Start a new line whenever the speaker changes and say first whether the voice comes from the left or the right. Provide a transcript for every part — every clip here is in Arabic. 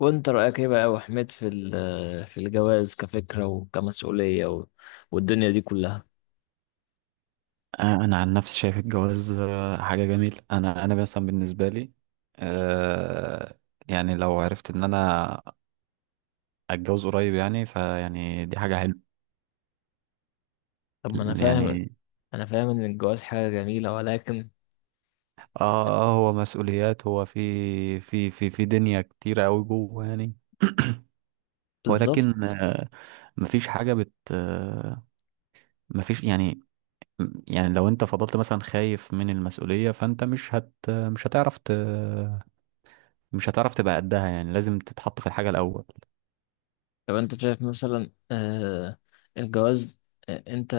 left: وانت رأيك ايه بقى يا أبو حميد في في الجواز كفكرة وكمسؤولية والدنيا دي كلها؟
right: انا عن نفسي شايف الجواز، حاجه جميله. انا مثلا بالنسبه لي آه، يعني لو عرفت ان انا اتجوز قريب يعني فيعني دي حاجه حلوه
left: طب، ما انا فاهم
right: يعني.
left: انا فاهم ان الجواز حاجة جميلة، ولكن.
right: اه هو مسؤوليات، هو في دنيا كتيره قوي جوه يعني. ولكن
left: بالظبط.
right: مفيش حاجه بت آه، مفيش يعني. يعني لو انت فضلت مثلا خايف من المسؤوليه، فانت مش هتعرف مش هتعرف تبقى قدها. يعني لازم تتحط في الحاجه الاول.
left: طب، انت شايف مثلا الجواز، انت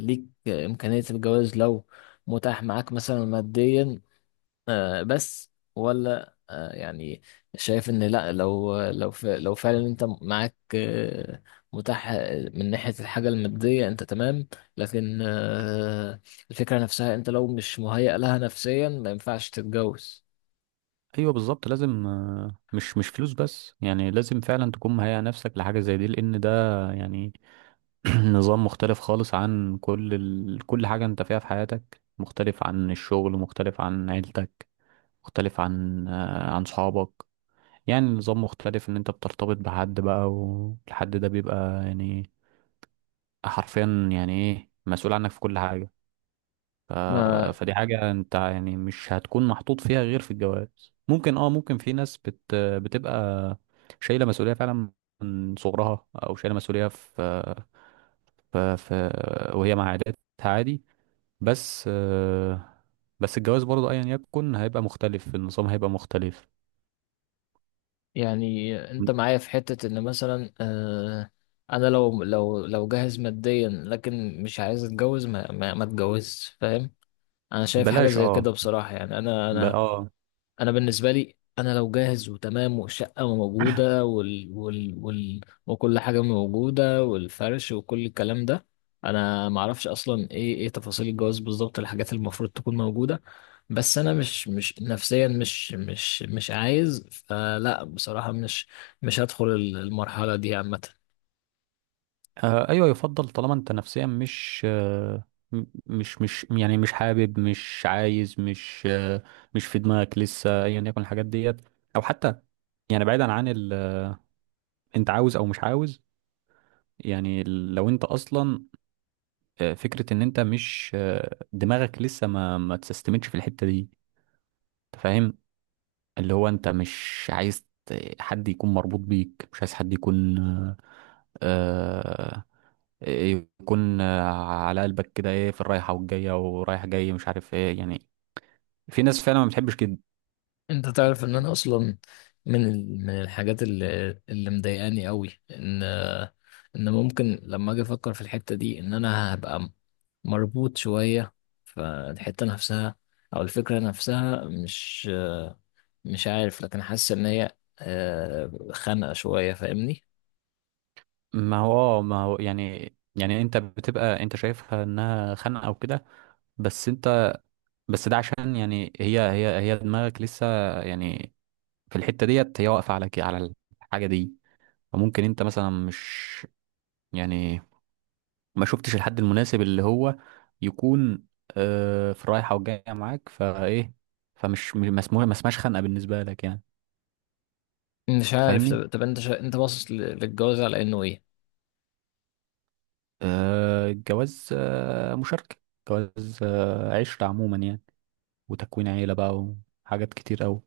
left: ليك امكانية الجواز لو متاح معاك مثلا ماديا بس، ولا يعني شايف ان لا؟ لو فعلا انت معاك متاح من ناحية الحاجة المادية انت تمام، لكن الفكرة نفسها، انت لو مش مهيأ لها نفسيا ما ينفعش تتجوز.
right: ايوه، بالظبط. لازم مش فلوس بس يعني، لازم فعلا تكون مهيئ نفسك لحاجه زي دي، لان ده يعني نظام مختلف خالص عن كل حاجه انت فيها في حياتك. مختلف عن الشغل، مختلف عن عيلتك، مختلف عن عن صحابك. يعني نظام مختلف، ان انت بترتبط بحد بقى، والحد ده بيبقى يعني حرفيا يعني ايه مسؤول عنك في كل حاجه. ف...
left: ما
right: فدي حاجة انت يعني مش هتكون محطوط فيها غير في الجواز. ممكن في ناس بتبقى شايلة مسؤولية فعلا من صغرها، او شايلة مسؤولية في... في... وهي مع عاداتها عادي. بس بس الجواز برضه ايا يكن هيبقى مختلف، النظام هيبقى مختلف.
left: يعني انت معايا في حتة ان مثلا انا لو جاهز ماديا، لكن مش عايز اتجوز، ما اتجوزش، فاهم؟ انا شايف حاجة
right: بلاش
left: زي
right: اه
left: كده بصراحة، يعني انا
right: ب...
left: انا
right: اه
left: انا بالنسبه لي، انا لو جاهز وتمام والشقه موجوده وكل حاجه موجوده والفرش وكل الكلام ده، انا ما اعرفش اصلا ايه تفاصيل الجواز بالظبط، الحاجات اللي المفروض تكون موجوده، بس انا مش نفسيا مش عايز، فلا بصراحه مش هدخل المرحله دي عامه.
right: ايوه، يفضل طالما انت نفسيا مش يعني مش حابب، مش عايز، مش في دماغك لسه ايا يكن الحاجات ديت. او حتى يعني بعيدا عن ال انت عاوز او مش عاوز. يعني لو انت اصلا فكره ان انت مش دماغك لسه ما تستمتش في الحته دي، انت فاهم؟ اللي هو انت مش عايز حد يكون مربوط بيك، مش عايز حد يكون آه، يكون، على قلبك كده. ايه، في الرايحه والجايه ورايح جاي مش عارف ايه يعني. في ناس فعلا ما بتحبش كده.
left: انت تعرف ان انا اصلا من الحاجات اللي مضايقاني قوي، ان ان ممكن لما اجي افكر في الحتة دي ان انا هبقى مربوط شوية، فالحتة نفسها او الفكرة نفسها، مش عارف، لكن حاسس ان هي خانقة شوية، فاهمني؟
right: ما هو اه، ما هو يعني، يعني انت بتبقى انت شايفها انها خانقه او كده، بس انت، بس ده عشان يعني هي دماغك لسه يعني في الحته ديت، هي واقفه على كده، على الحاجه دي. فممكن انت مثلا مش يعني ما شفتش الحد المناسب اللي هو يكون في الرايحة والجاية معاك فايه. فمش ما اسمهاش خنقة بالنسبة لك يعني.
left: مش
right: انت
left: عارف.
right: فاهمني؟
left: طب، انت باصص للجواز على انه ايه؟
right: الجواز، مشاركة، جواز، عشرة عموما يعني، وتكوين عيلة بقى، وحاجات كتير أوي.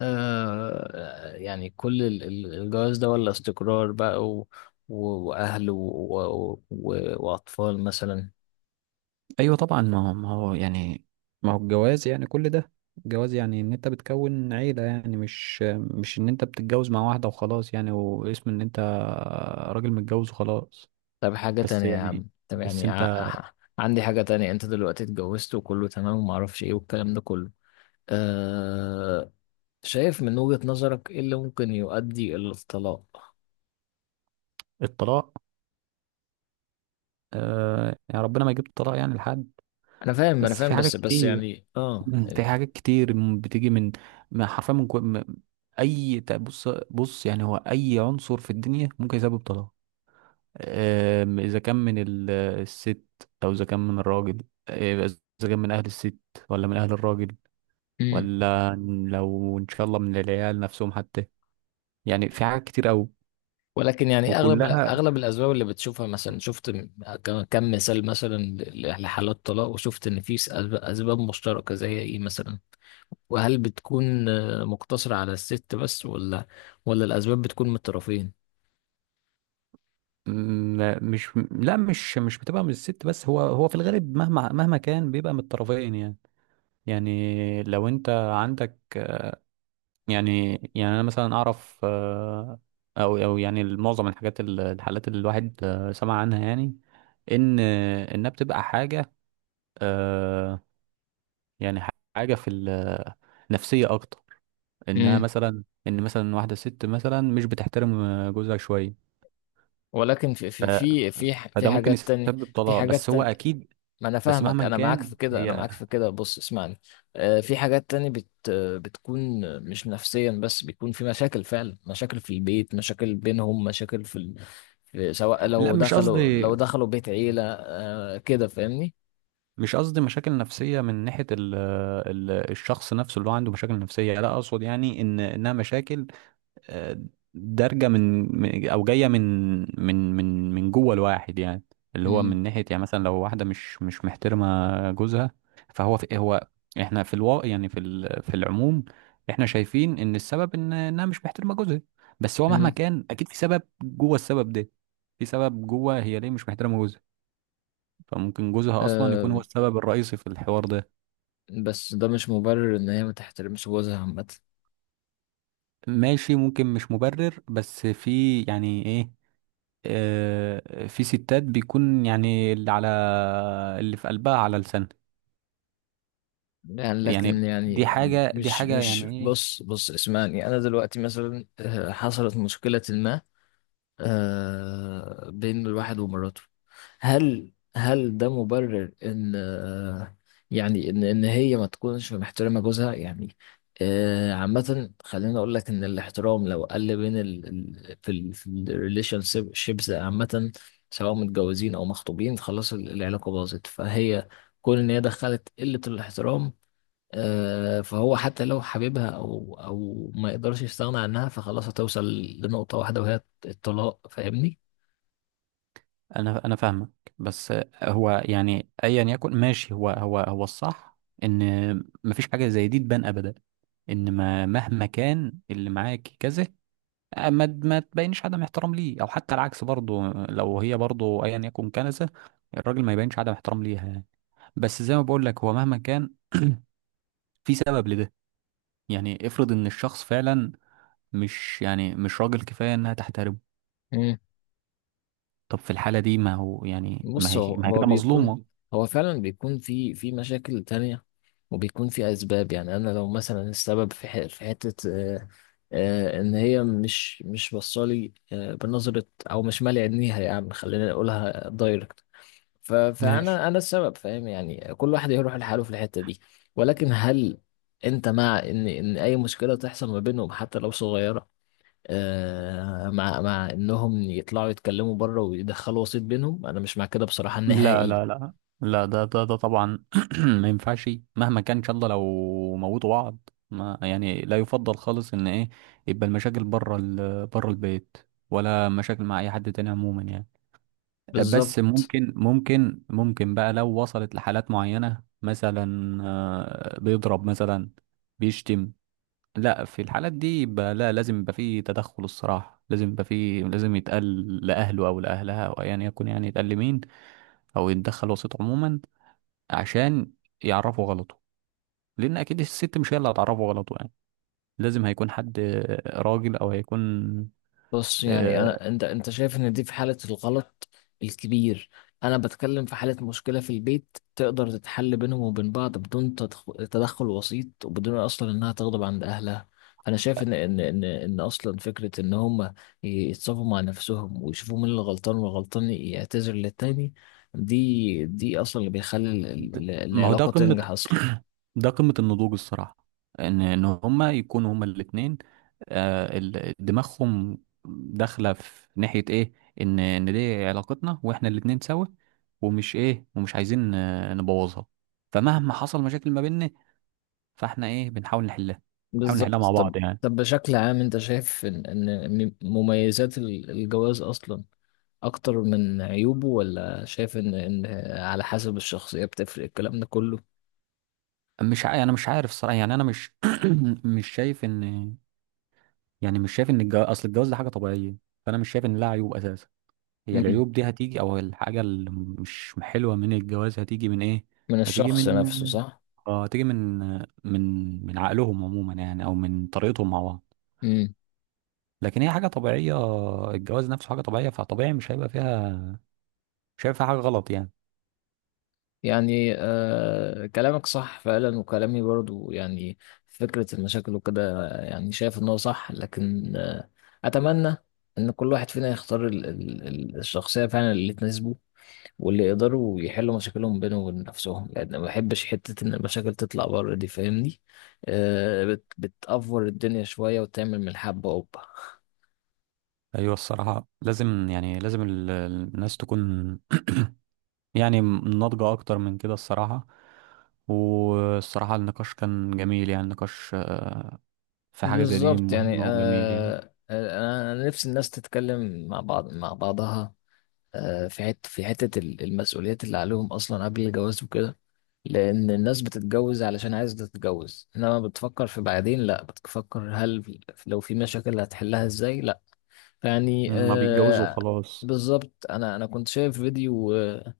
left: يعني كل الجواز ده، ولا استقرار بقى و... وأهل وأطفال مثلا؟
right: أيوة، طبعا. ما هو، ما هو يعني، ما هو الجواز يعني كل ده. الجواز يعني ان انت بتكون عيلة يعني، مش، مش ان انت بتتجوز مع واحدة وخلاص يعني، واسم ان انت راجل متجوز وخلاص.
left: طب، حاجة
right: بس
left: تانية يا
right: يعني،
left: عم، طب
right: بس
left: يعني
right: انت.
left: ع- عندي حاجة تانية. أنت دلوقتي اتجوزت وكله تمام ومعرفش إيه والكلام ده كله، أه... شايف من وجهة نظرك إيه اللي ممكن يؤدي إلى الطلاق؟
right: الطلاق، آه يعني ربنا ما يجيب الطلاق يعني لحد.
left: أنا فاهم أنا
right: بس في
left: فاهم،
right: حاجات
left: بس
right: كتير.
left: يعني
right: مم. في حاجات كتير بتيجي من حرفيا من كو... م- اي ت- بص بص. يعني هو اي عنصر في الدنيا ممكن يسبب طلاق. آه، اذا كان من الست، او اذا كان من الراجل، اذا كان من اهل الست، ولا من اهل الراجل، ولا لو ان شاء الله من العيال نفسهم حتى. يعني في حاجات كتير قوي.
left: ولكن يعني اغلب
right: وكلها
left: اغلب الاسباب اللي بتشوفها، مثلا شفت كم مثال مثلا لحالات طلاق، وشفت ان في أسباب مشتركه، زي ايه مثلا؟ وهل بتكون مقتصره على الست بس، ولا الاسباب بتكون من الطرفين؟
right: مش، لا مش بتبقى من الست بس. هو، هو في الغالب مهما كان بيبقى من الطرفين يعني. يعني لو انت عندك يعني، يعني انا مثلا اعرف او او يعني معظم الحاجات الحالات اللي الواحد سمع عنها يعني، ان انها بتبقى حاجة آه، يعني حاجة في النفسية اكتر. انها
left: امم.
right: مثلا ان مثلا واحدة ست مثلا مش بتحترم جوزها شوية.
left: ولكن في
right: ف-
left: في في في ح- في
right: فده ممكن
left: حاجات تانية
right: يسبب
left: في
right: طلاق. بس
left: حاجات
right: هو
left: تانية
right: اكيد،
left: ما انا
right: بس
left: فاهمك،
right: مهما
left: انا معاك
right: كان
left: في كده انا
right: هي.
left: معاك في كده بص اسمعني. في حاجات تانية بت آه، بتكون مش نفسيا بس، بيكون في مشاكل فعلا، مشاكل في البيت، مشاكل بينهم، مشاكل سواء
right: لا،
left: لو
right: مش
left: دخلوا
right: قصدي،
left: لو دخلوا بيت عيلة، آه كده، فاهمني؟
right: مش قصدي مشاكل نفسية من ناحية الشخص نفسه اللي هو عنده مشاكل نفسية. لا، أقصد يعني إن إنها مشاكل آه، دارجة من أو جاية من من جوه الواحد يعني. اللي هو
left: مم.
right: من ناحية يعني مثلا لو واحدة مش محترمة جوزها. فهو، في هو، إحنا في الواقع يعني في العموم إحنا شايفين إن السبب إن إنها مش محترمة جوزها. بس هو مهما
left: مم.
right: كان أكيد في سبب جوه السبب ده. في سبب جوه هي ليه مش محترمة جوزها. فممكن جوزها اصلا يكون
left: آه،
right: هو السبب الرئيسي في الحوار ده.
left: بس ده مش مبرر ان هي ما تحترمش جوزها عامة.
right: ماشي، ممكن مش مبرر بس في يعني ايه. في ستات بيكون يعني، اللي على، اللي في قلبها على لسانها
left: يعني
right: يعني.
left: لكن
right: دي
left: يعني
right: حاجة، دي
left: مش
right: حاجة
left: مش
right: يعني ايه.
left: بص بص اسمعني. انا دلوقتي مثلا حصلت مشكلة ما آه بين الواحد ومراته، هل ده مبرر ان يعني ان هي ما تكونش محترمه جوزها يعني؟ عامه، خليني اقول لك ان الاحترام لو قل بين ال ال- في ال في الريليشن شيبس عامه، سواء متجوزين او مخطوبين، خلاص العلاقه باظت، فهي كون ان هي دخلت قله الاحترام، فهو حتى لو حبيبها او ما يقدرش يستغنى عنها، فخلاص هتوصل لنقطه واحده وهي الطلاق، فاهمني؟
right: انا فاهمك. بس هو يعني ايا يكن ماشي، هو، هو الصح ان مفيش حاجة زي دي تبان ابدا. ان ما مهما كان اللي معاك كذا، ما تبينش عدم احترام ليه. او حتى العكس برضه، لو هي برضه ايا يكن كنسة، الراجل ما يبينش عدم احترام ليها يعني. بس زي ما بقول لك، هو مهما كان في سبب لده. يعني افرض ان الشخص فعلا مش، يعني مش راجل كفاية انها تحترمه. طب في الحالة دي، ما هو يعني، ما
left: بص،
right: هي،
left: هو
right: ما هي
left: هو
right: كده
left: بيكون،
right: مظلومة.
left: هو فعلا بيكون في مشاكل تانية، وبيكون في أسباب، يعني أنا لو مثلا السبب في في حتة إن هي مش بصالي بنظرة، أو مش مالي عينيها، يعني خلينا نقولها دايركت، ف-
right: ماشي.
left: فأنا أنا السبب، فاهم؟ يعني كل واحد يروح لحاله في الحتة دي. ولكن هل أنت مع إن أي مشكلة تحصل ما بينهم حتى لو صغيرة مع انهم يطلعوا يتكلموا بره ويدخلوا وسيط بينهم؟ انا مش مع كده بصراحة
right: لا
left: نهائي.
right: لا لا، لا ده طبعا ما ينفعش. مهما كان ان شاء الله لو موتوا بعض ما يعني، لا يفضل خالص ان ايه يبقى المشاكل بره، بره البيت، ولا مشاكل مع اي حد تاني عموما يعني. بس
left: بالظبط.
right: ممكن بقى لو وصلت لحالات معينة مثلا، بيضرب مثلا، بيشتم. لا، في الحالات دي يبقى لا، لازم يبقى فيه تدخل الصراحة. لازم يبقى فيه، لازم يتقال لأهله أو لأهلها أو أيا يكن يعني يتقال لمين. أو يتدخل وسيط عموما، عشان يعرفوا غلطه. لان اكيد الست مش هي اللي هتعرفه غلطه يعني. لازم هيكون حد راجل، او هيكون
left: بص، يعني
right: آه،
left: أنا، أنت شايف إن دي في حالة الغلط الكبير. أنا بتكلم في حالة مشكلة في البيت تقدر تتحل بينهم وبين بعض بدون تدخل وسيط، وبدون أصلا إنها تغضب عند أهلها. أنا شايف إن أصلا فكرة إن هما يتصافوا مع نفسهم ويشوفوا مين اللي غلطان، والغلطان يعتذر للتاني، دي أصلا اللي بيخلي
right: د- ما هو ده
left: العلاقة
right: قمة،
left: تنجح أصلا.
right: ده قمة النضوج الصراحة. ان ان هما يكونوا هما الاتنين، دماغهم داخلة في ناحية ايه. ان ان دي علاقتنا واحنا الاتنين سوا، ومش ايه، ومش عايزين نبوظها. فمهما حصل مشاكل ما بيننا، فاحنا ايه بنحاول نحلها. بنحاول نحلها مع
left: بالظبط. طب
right: بعض يعني.
left: طب بشكل عام، انت شايف ان مميزات الجواز اصلا اكتر من عيوبه، ولا شايف ان على حسب الشخصية بتفرق، الكلام ده كله؟
right: مش ع... انا مش عارف الصراحه يعني. انا مش مش شايف ان يعني، مش شايف ان اصل الجواز ده حاجه طبيعيه، فانا مش شايف ان لها عيوب اساسا. هي
left: مم.
right: العيوب دي هتيجي، او الحاجه اللي مش حلوه من الجواز، هتيجي من ايه؟
left: من
right: هتيجي
left: الشخص
right: من
left: نفسه، صح.
right: اه هتيجي من، من، من عقلهم عموما يعني، او من طريقتهم مع بعض.
left: مم.
right: لكن هي حاجه طبيعيه، الجواز نفسه حاجه طبيعيه، فطبيعي مش هيبقى فيها، مش هيبقى فيها حاجه غلط يعني.
left: يعني آه، كلامك صح فعلا، وكلامي برضو، يعني فكرة المشاكل وكده، يعني شايف ان هو صح، لكن اتمنى ان كل واحد فينا يختار الشخصية فعلا اللي تناسبه، واللي يقدروا يحلوا مشاكلهم بينهم وبين نفسهم، لان ما بحبش حته ان المشاكل تطلع بره دي، فاهمني؟ آه، بتأفور الدنيا شويه وتعمل من الحبه قبه.
right: ايوه الصراحه، لازم يعني لازم الناس تكون يعني ناضجة أكتر من كده الصراحة. والصراحة النقاش كان جميل يعني، النقاش في حاجة زي دي
left: بالظبط، يعني
right: مهمة وجميل يعني.
left: انا نفسي الناس تتكلم مع بعض، مع بعضها في في حته المسؤوليات اللي عليهم اصلا قبل الجواز وكده، لان الناس بتتجوز علشان عايزه تتجوز، انما بتفكر في بعدين، لا بتفكر هل لو في مشاكل هتحلها ازاي؟ يعني
right: ما بيتجوزوا
left: آه.
right: وخلاص.
left: بالظبط، انا كنت شايف فيديو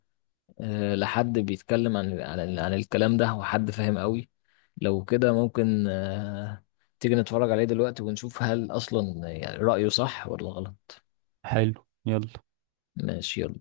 left: لحد بيتكلم عن الكلام ده، وحد فاهم قوي، لو كده ممكن تيجي نتفرج عليه دلوقتي ونشوف هل اصلا يعني رأيه صح ولا غلط.
right: حلو، يلا.
left: ماشي، يلا.